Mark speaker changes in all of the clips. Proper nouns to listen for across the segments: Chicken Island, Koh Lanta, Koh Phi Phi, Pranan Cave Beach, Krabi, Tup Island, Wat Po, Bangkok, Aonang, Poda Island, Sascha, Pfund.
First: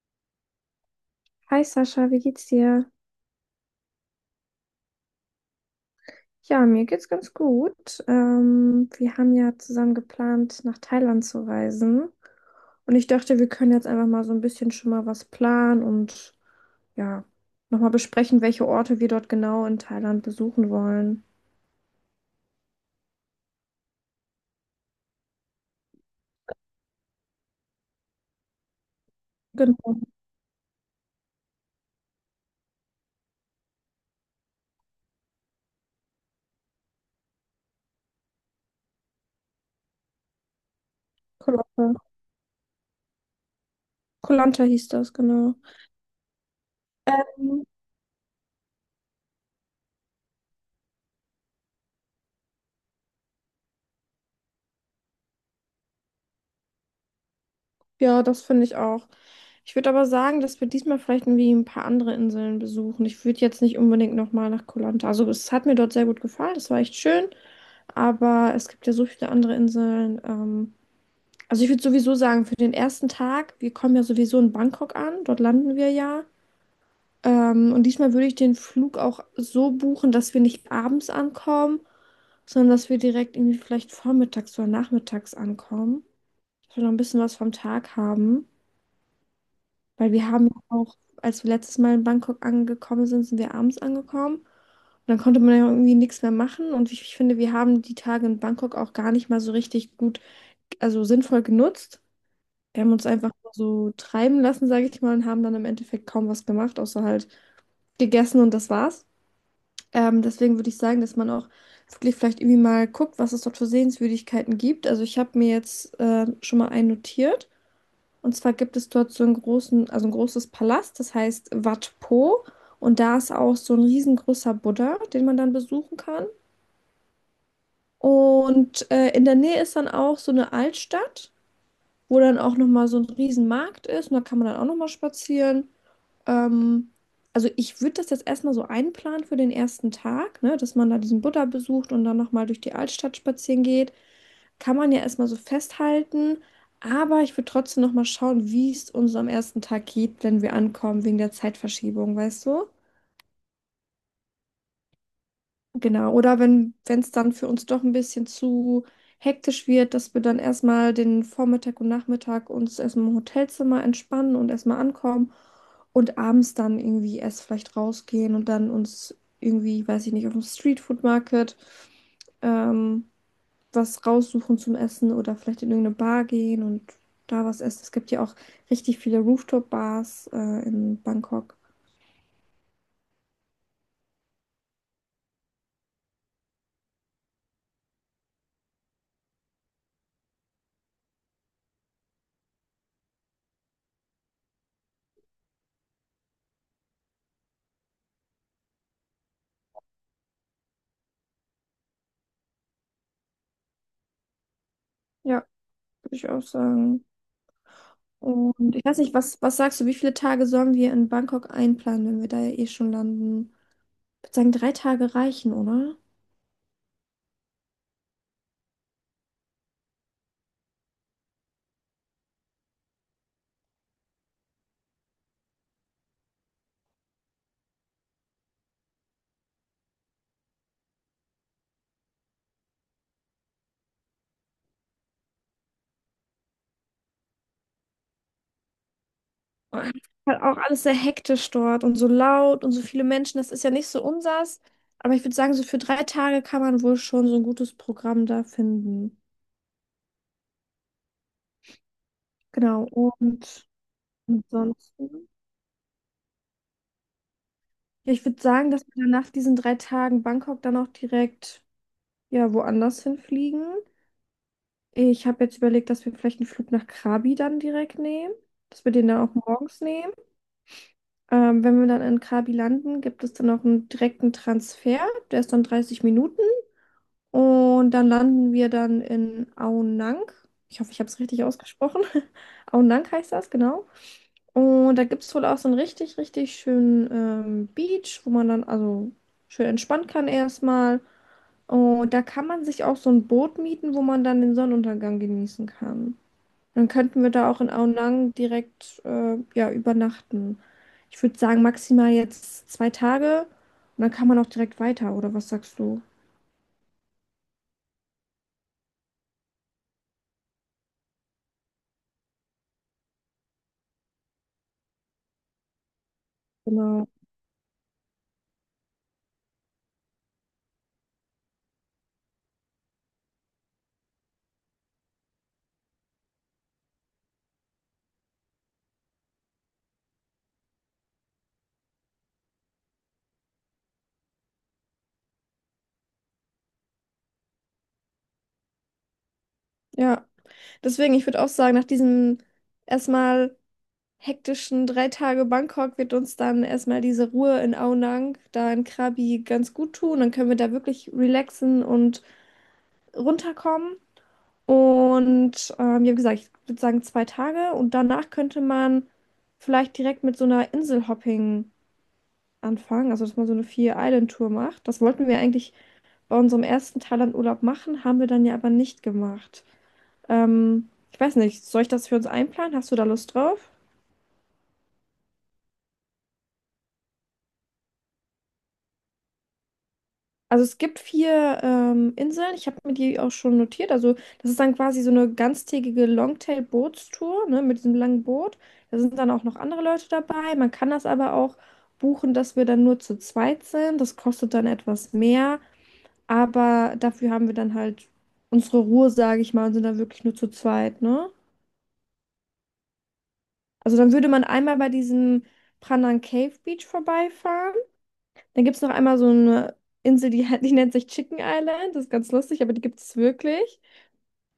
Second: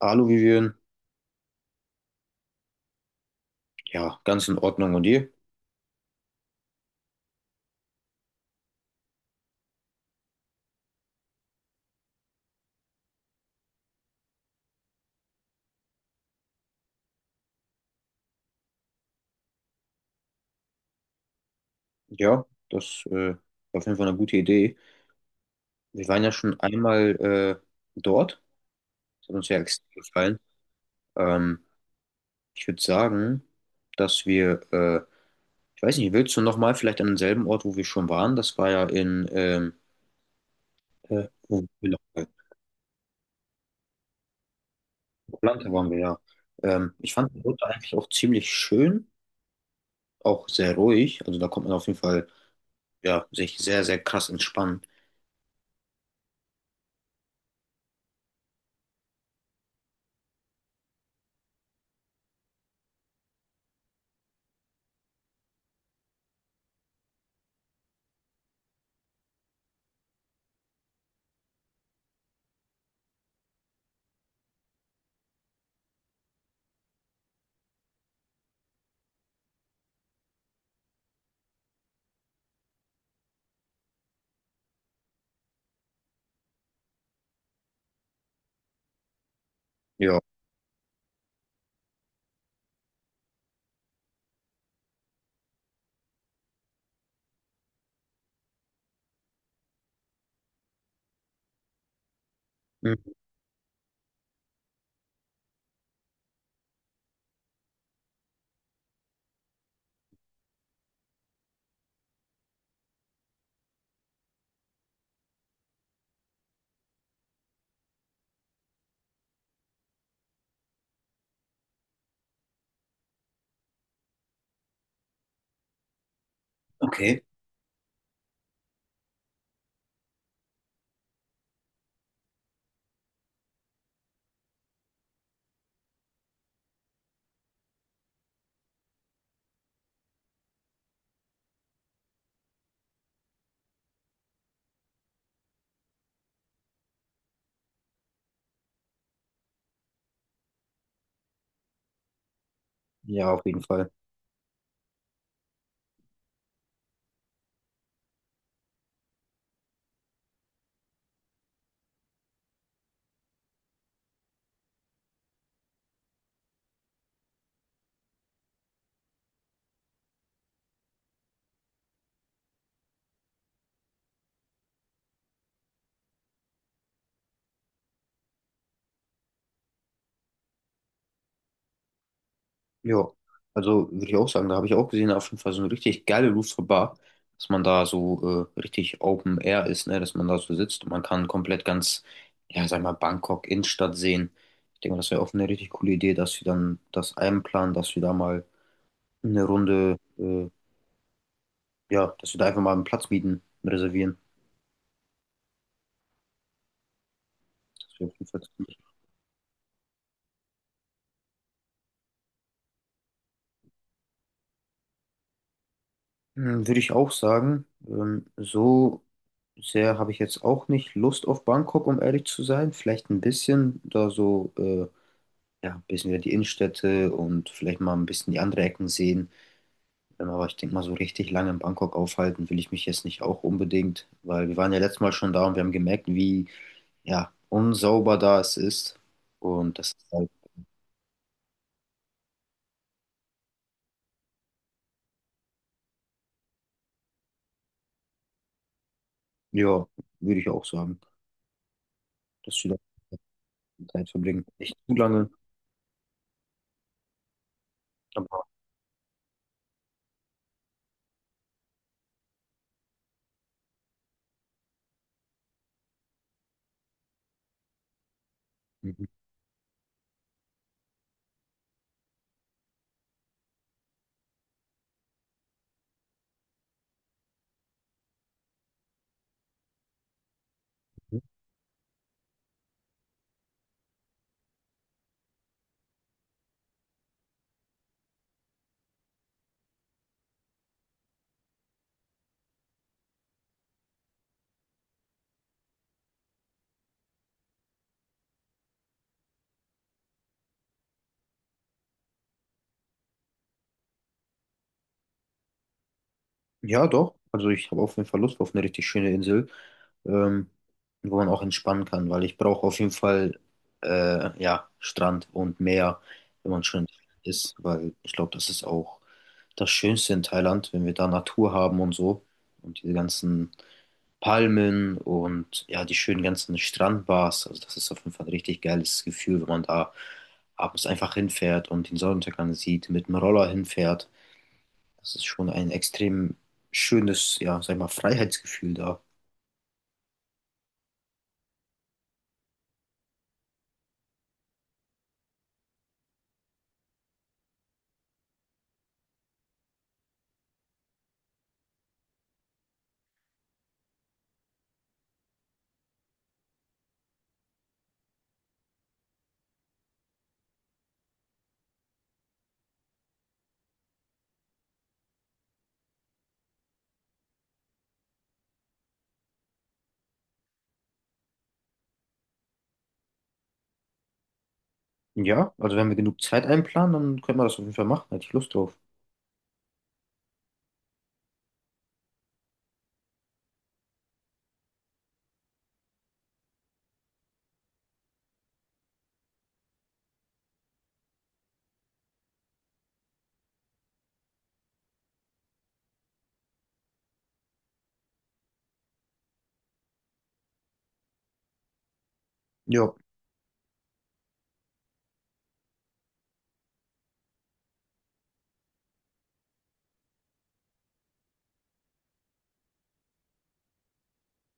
Speaker 1: Alu, Aluvivieren,
Speaker 2: Hi Sascha, wie geht's dir?
Speaker 1: ja, ganz in Ordnung. Und ihr?
Speaker 2: Ja, mir geht's ganz gut. Wir haben ja zusammen geplant, nach Thailand zu reisen. Und ich dachte, wir können jetzt einfach mal so ein bisschen schon mal was planen und ja, nochmal besprechen, welche Orte wir dort genau in Thailand besuchen wollen.
Speaker 1: Ja, das war auf jeden Fall eine gute Idee. Wir waren ja schon einmal dort. Das hat uns ja extrem
Speaker 2: Genau,
Speaker 1: gefallen. Ähm, Ich würde sagen, dass wir, äh, ich weiß nicht, willst du nochmal vielleicht an denselben Ort, wo wir schon waren? Das war ja in,
Speaker 2: Koh
Speaker 1: wo waren wir noch?
Speaker 2: Lanta hieß das, genau.
Speaker 1: Atlanta waren wir ja. Ich fand die
Speaker 2: Ähm,
Speaker 1: Route eigentlich auch ziemlich schön, auch sehr ruhig. Also da kommt man auf jeden Fall, ja, sich sehr, sehr krass entspannen.
Speaker 2: ja, das finde ich auch. Ich würde aber sagen, dass wir diesmal vielleicht irgendwie ein paar andere Inseln besuchen. Ich würde jetzt nicht unbedingt nochmal nach Koh Lanta. Also es hat mir dort sehr gut gefallen, es war echt schön. Aber es gibt ja so viele andere Inseln. Also ich würde sowieso sagen, für den ersten Tag, wir kommen ja sowieso in Bangkok an, dort landen wir ja. Und diesmal würde ich den Flug auch so buchen, dass wir nicht abends ankommen, sondern dass wir direkt irgendwie vielleicht vormittags oder nachmittags ankommen. Dass wir noch ein bisschen was vom Tag haben. Weil
Speaker 1: Ja.
Speaker 2: wir haben ja auch, als wir letztes Mal in Bangkok angekommen sind, sind wir abends angekommen. Und dann konnte man ja irgendwie nichts mehr machen. Und ich finde, wir haben die Tage in Bangkok auch gar nicht mal so richtig gut, also sinnvoll genutzt. Wir haben uns
Speaker 1: Mhm.
Speaker 2: einfach so treiben lassen, sage ich mal, und haben dann im Endeffekt kaum was gemacht, außer halt gegessen und das war's. Deswegen würde ich sagen, dass man auch wirklich vielleicht irgendwie mal guckt, was es dort für Sehenswürdigkeiten gibt. Also ich habe mir jetzt schon mal einen notiert. Und zwar gibt es dort so einen großen, also ein großes Palast, das heißt Wat Po. Und da ist auch so ein riesengroßer Buddha, den man dann besuchen kann.
Speaker 1: Okay.
Speaker 2: Und in der Nähe ist dann auch so eine Altstadt, wo dann auch nochmal so ein Riesenmarkt ist und da kann man dann auch nochmal spazieren. Ähm, also ich würde das jetzt erstmal so einplanen für den ersten Tag, ne, dass man da diesen Buddha besucht und dann nochmal durch die Altstadt spazieren geht. Kann man ja erstmal so festhalten, aber ich würde trotzdem nochmal schauen, wie es uns am ersten Tag geht, wenn wir ankommen, wegen der Zeitverschiebung, weißt du?
Speaker 1: Ja, auf jeden Fall.
Speaker 2: Genau, oder wenn es dann für uns doch ein bisschen zu hektisch wird, dass wir dann erstmal den Vormittag und Nachmittag uns erstmal im Hotelzimmer entspannen und erstmal ankommen und abends dann irgendwie erst vielleicht rausgehen und dann uns irgendwie, weiß ich nicht, auf dem Streetfood Market ähm, was raussuchen zum Essen oder vielleicht in irgendeine Bar gehen und da was essen. Es gibt ja auch richtig viele Rooftop-Bars in Bangkok.
Speaker 1: Ja, also würde ich auch sagen, da habe ich auch gesehen, auf jeden Fall so eine richtig geile Rooftop Bar, dass man da so richtig Open Air ist, ne, dass man da so sitzt und man kann komplett ganz, ja, sag mal, Bangkok Innenstadt sehen. Ich denke mal, das wäre auch eine richtig coole Idee, dass wir dann das einplanen, dass wir da mal eine Runde, äh, ja, dass wir da einfach mal einen Platz mieten, reservieren.
Speaker 2: Ja, würde ich auch sagen.
Speaker 1: Das wäre auf jeden Fall
Speaker 2: Und
Speaker 1: ziemlich.
Speaker 2: ich weiß nicht, was, was sagst du, wie viele Tage sollen wir in Bangkok einplanen, wenn wir da ja eh schon landen? Ich würde sagen, 3 Tage reichen, oder?
Speaker 1: Hm, würde ich auch sagen, so sehr habe ich jetzt auch nicht Lust auf Bangkok, um ehrlich zu sein. Vielleicht ein bisschen da so. Ja, ein bisschen wieder die Innenstädte und vielleicht mal ein bisschen die andere Ecken sehen. Aber ich denke mal, so richtig lange in Bangkok aufhalten will ich mich jetzt nicht auch unbedingt, weil wir waren ja letztes Mal schon da und wir haben gemerkt, wie, ja, unsauber da es ist. Und das ist halt,
Speaker 2: Halt auch alles sehr hektisch dort und so laut und so viele Menschen, das ist ja nicht so unsers. Aber ich würde sagen, so für 3 Tage kann man wohl schon so ein gutes Programm da finden.
Speaker 1: ja, würde ich auch sagen, dass wir
Speaker 2: Genau, und
Speaker 1: da Zeit verbringen. Nicht zu
Speaker 2: ansonsten.
Speaker 1: lange,
Speaker 2: Ja, ich würde
Speaker 1: aber
Speaker 2: sagen, dass wir dann nach diesen 3 Tagen Bangkok dann auch direkt ja woanders hinfliegen. Ich habe jetzt überlegt, dass wir vielleicht einen Flug nach Krabi dann direkt nehmen, dass wir
Speaker 1: mhm.
Speaker 2: den dann auch morgens nehmen. Wenn wir dann in Krabi landen, gibt es dann auch einen direkten Transfer, der ist dann 30 Minuten und dann landen wir dann in Aonang. Ich hoffe, ich habe es richtig ausgesprochen. Aonang heißt das, genau. Und da gibt es wohl auch so einen richtig, richtig schönen Beach, wo man dann also schön entspannen kann erstmal. Und da kann man sich auch so ein Boot mieten, wo man dann den Sonnenuntergang genießen kann. Dann könnten wir da auch in Aonang direkt ja, übernachten. Ich würde sagen, maximal jetzt 2 Tage und dann kann man auch direkt weiter, oder was sagst du?
Speaker 1: Ja, doch. Also ich habe auf jeden Fall Lust auf eine richtig schöne Insel. ähm, Wo man auch entspannen kann, weil ich brauche auf jeden Fall ja, Strand und Meer, wenn man schön
Speaker 2: Genau.
Speaker 1: ist, weil ich glaube, das ist auch das Schönste in Thailand, wenn wir da Natur haben und so und diese ganzen Palmen und ja, die schönen ganzen Strandbars. Also das ist auf jeden Fall ein richtig geiles Gefühl, wenn man da abends einfach hinfährt und den Sonnenuntergang sieht, mit dem Roller hinfährt. Das ist schon ein extrem schönes, ja, sag ich mal, Freiheitsgefühl da.
Speaker 2: Ja, deswegen, ich würde auch sagen, nach diesem erstmal hektischen 3 Tage Bangkok wird uns dann erstmal diese Ruhe in Aonang, da in Krabi, ganz gut tun. Dann können wir da wirklich relaxen und runterkommen. Und ja, wie gesagt, ich würde sagen 2 Tage. Und danach könnte man vielleicht direkt mit so einer Inselhopping anfangen, also dass man so eine Vier-Island-Tour macht. Das wollten wir eigentlich bei unserem ersten Thailand-Urlaub machen, haben wir dann ja aber nicht gemacht. Ich weiß nicht, soll ich das für uns einplanen? Hast du da Lust drauf?
Speaker 1: Ja, also wenn wir genug Zeit einplanen, dann können wir das auf jeden Fall machen. Hätte ich Lust drauf.
Speaker 2: Also es gibt vier Inseln, ich habe mir die auch schon notiert. Also das ist dann quasi so eine ganztägige Longtail-Bootstour, ne, mit diesem langen Boot. Da sind dann auch noch andere Leute dabei. Man kann das aber auch buchen, dass wir dann nur zu zweit sind. Das kostet dann etwas mehr, aber dafür haben wir dann halt unsere Ruhe, sage ich mal, und sind dann wirklich nur zu zweit, ne?
Speaker 1: Ja,
Speaker 2: Also dann würde man einmal bei diesem Pranan Cave Beach vorbeifahren. Dann gibt es noch einmal so eine Insel, die, die nennt sich Chicken Island. Das ist ganz lustig, aber die gibt es wirklich.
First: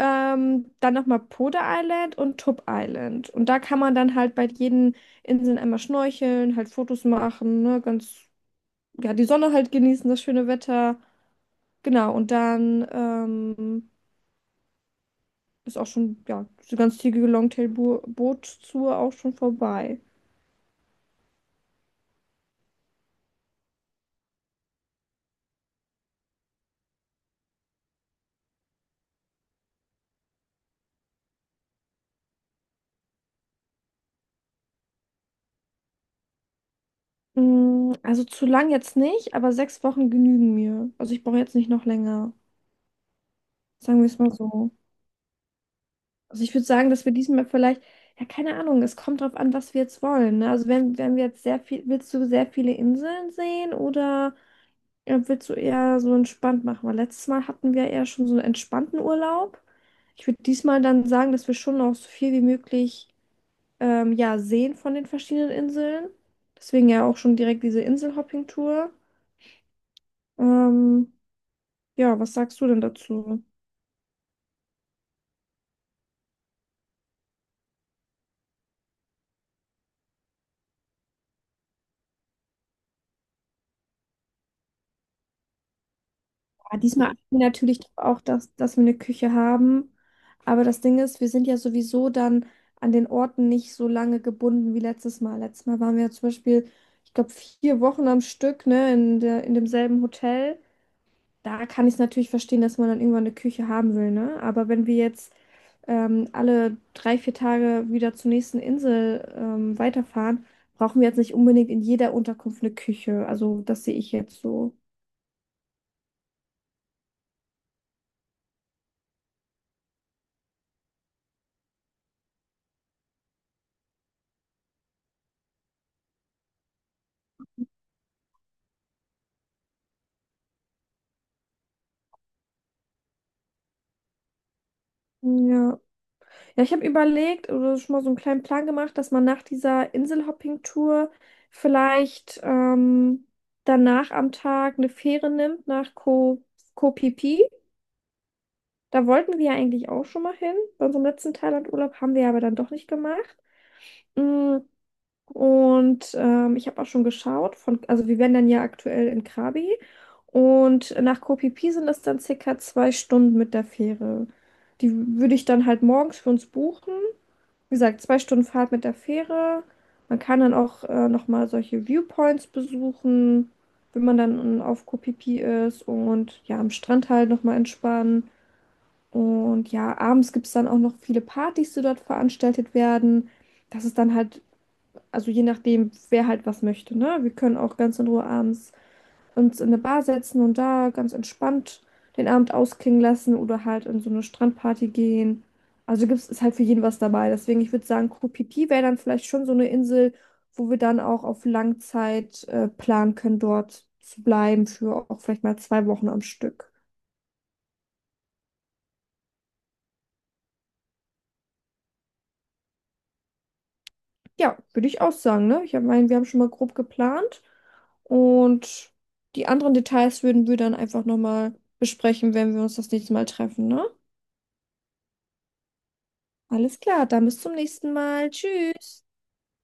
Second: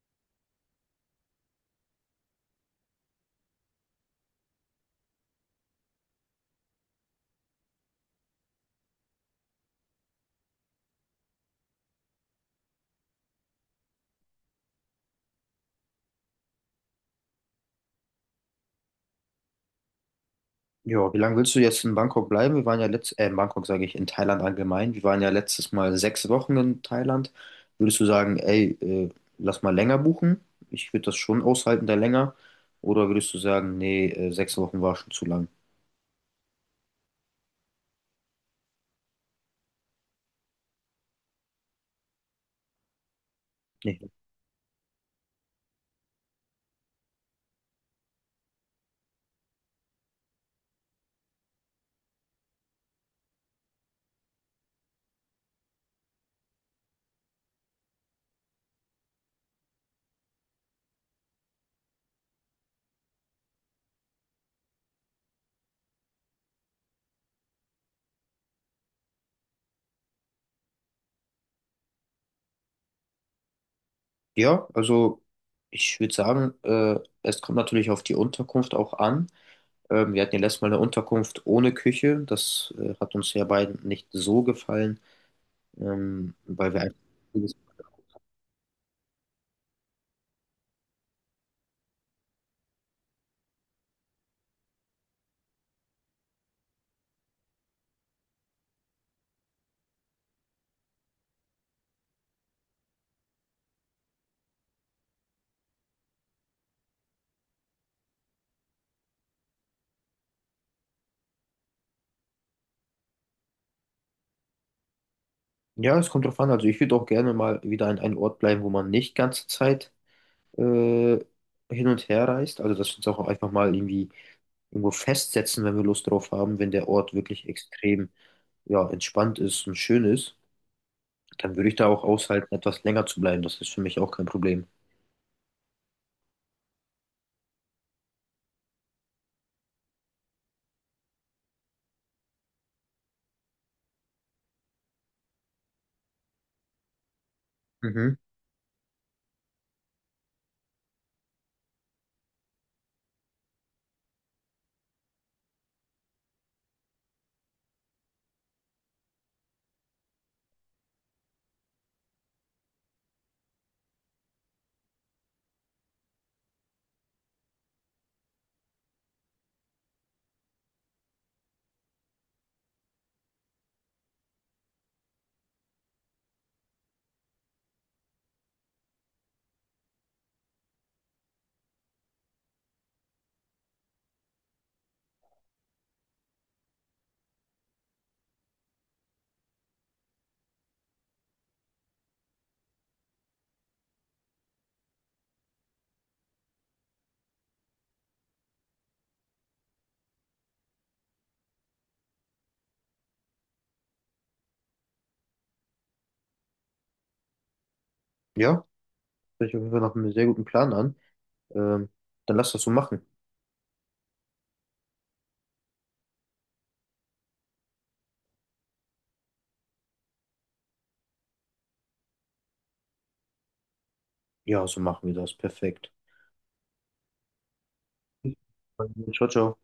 Speaker 2: Dann nochmal Poda Island und Tup Island. Und da kann man dann halt bei jeden Inseln einmal schnorcheln, halt Fotos machen, ne? Ganz, ja, die Sonne halt genießen, das schöne Wetter. Genau, und dann ist auch schon, ja, die ganz zügige Longtail-Boot-Tour auch schon vorbei.
Speaker 1: ja. Wie lange willst du jetzt in Bangkok bleiben? Wir waren ja in Bangkok sage ich, in Thailand allgemein. Wir waren ja letztes Mal 6 Wochen in Thailand. Würdest du sagen, ey, lass mal länger buchen? Ich würde das schon aushalten, da länger. Oder würdest du sagen, nee, 6 Wochen war schon zu lang?
Speaker 2: Mm, also zu lang jetzt nicht, aber 6 Wochen genügen mir. Also ich brauche jetzt nicht noch länger.
Speaker 1: Nee.
Speaker 2: Sagen wir es mal so. Also ich würde sagen, dass wir diesmal vielleicht, ja, keine Ahnung, es kommt drauf an, was wir jetzt wollen. Ne? Also wenn, wenn wir jetzt sehr viel, willst du sehr viele Inseln sehen oder willst du eher so entspannt machen? Weil letztes Mal hatten wir eher schon so einen entspannten Urlaub. Ich würde diesmal dann sagen, dass wir schon noch so viel wie möglich ja, sehen von den verschiedenen Inseln. Deswegen ja auch schon direkt diese Inselhopping-Tour. Ähm, ja, was sagst du denn dazu?
Speaker 1: Ja, also ich würde sagen, es kommt natürlich auf die Unterkunft auch an. Wir hatten ja letztes Mal eine Unterkunft ohne Küche. Das hat uns ja beiden nicht so gefallen, weil
Speaker 2: Ja,
Speaker 1: wir einfach.
Speaker 2: diesmal achten wir natürlich auch, dass wir eine Küche haben. Aber das Ding ist, wir sind ja sowieso dann an den Orten nicht so lange gebunden wie letztes Mal. Letztes Mal waren wir ja zum Beispiel, ich glaube, 4 Wochen am Stück, ne, in der, in demselben Hotel. Da kann ich es natürlich verstehen, dass man dann irgendwann eine Küche haben will, ne? Aber wenn wir jetzt alle 3, 4 Tage wieder zur nächsten Insel weiterfahren, brauchen wir jetzt nicht unbedingt in jeder Unterkunft eine Küche. Also das sehe ich jetzt so.
Speaker 1: Ja, es kommt drauf an. Also ich würde auch gerne mal wieder an einem Ort bleiben, wo man nicht ganze Zeit äh, hin und her reist. Also dass wir uns auch einfach mal irgendwie irgendwo festsetzen, wenn wir Lust drauf haben, wenn der Ort wirklich extrem ja, entspannt ist und schön ist, dann würde ich da auch aushalten, etwas länger zu bleiben. Das ist für mich auch kein Problem.
Speaker 2: Ja. Ja, ich habe überlegt oder schon mal so einen kleinen Plan gemacht, dass man nach dieser Inselhopping-Tour vielleicht danach am Tag eine Fähre nimmt nach Ko Koh Phi Phi.
Speaker 1: Mhm.
Speaker 2: Da wollten wir ja eigentlich auch schon mal hin. Bei unserem letzten Thailand-Urlaub haben wir aber dann doch nicht gemacht. Mm, und ich habe auch schon geschaut, von, also wir wären dann ja aktuell in Krabi und nach Koh Phi Phi sind es dann circa 2 Stunden mit der Fähre. Die würde ich dann halt morgens für uns buchen, wie gesagt, 2 Stunden Fahrt mit der Fähre. Man kann dann auch nochmal solche Viewpoints besuchen, wenn man dann auf Koh Phi Phi ist und ja, am Strand halt nochmal entspannen. Und ja, abends gibt es dann auch noch viele Partys, die dort veranstaltet werden. Das ist dann halt, also je nachdem, wer halt was möchte, ne? Wir können auch ganz in Ruhe abends uns in eine Bar setzen und da ganz entspannt den Abend ausklingen lassen oder halt in so eine Strandparty gehen. Also gibt's, ist halt für jeden was dabei. Deswegen, ich würde sagen, Koh Phi Phi wäre dann vielleicht schon so eine Insel, wo wir dann auch auf Langzeit planen können, dort zu bleiben für auch vielleicht mal 2 Wochen am Stück.
Speaker 1: Ja, hört sich auf jeden Fall nach einem sehr guten Plan an. Ähm, Dann lass das so machen.
Speaker 2: Ja, würde ich auch sagen, ne? Meine, wir haben schon mal grob geplant und die anderen Details würden wir dann einfach nochmal besprechen, wenn wir uns das nächste Mal treffen, ne?
Speaker 1: Ja, so machen wir das. Perfekt.
Speaker 2: Alles klar, dann bis zum nächsten Mal. Tschüss.
Speaker 1: Ciao, ciao.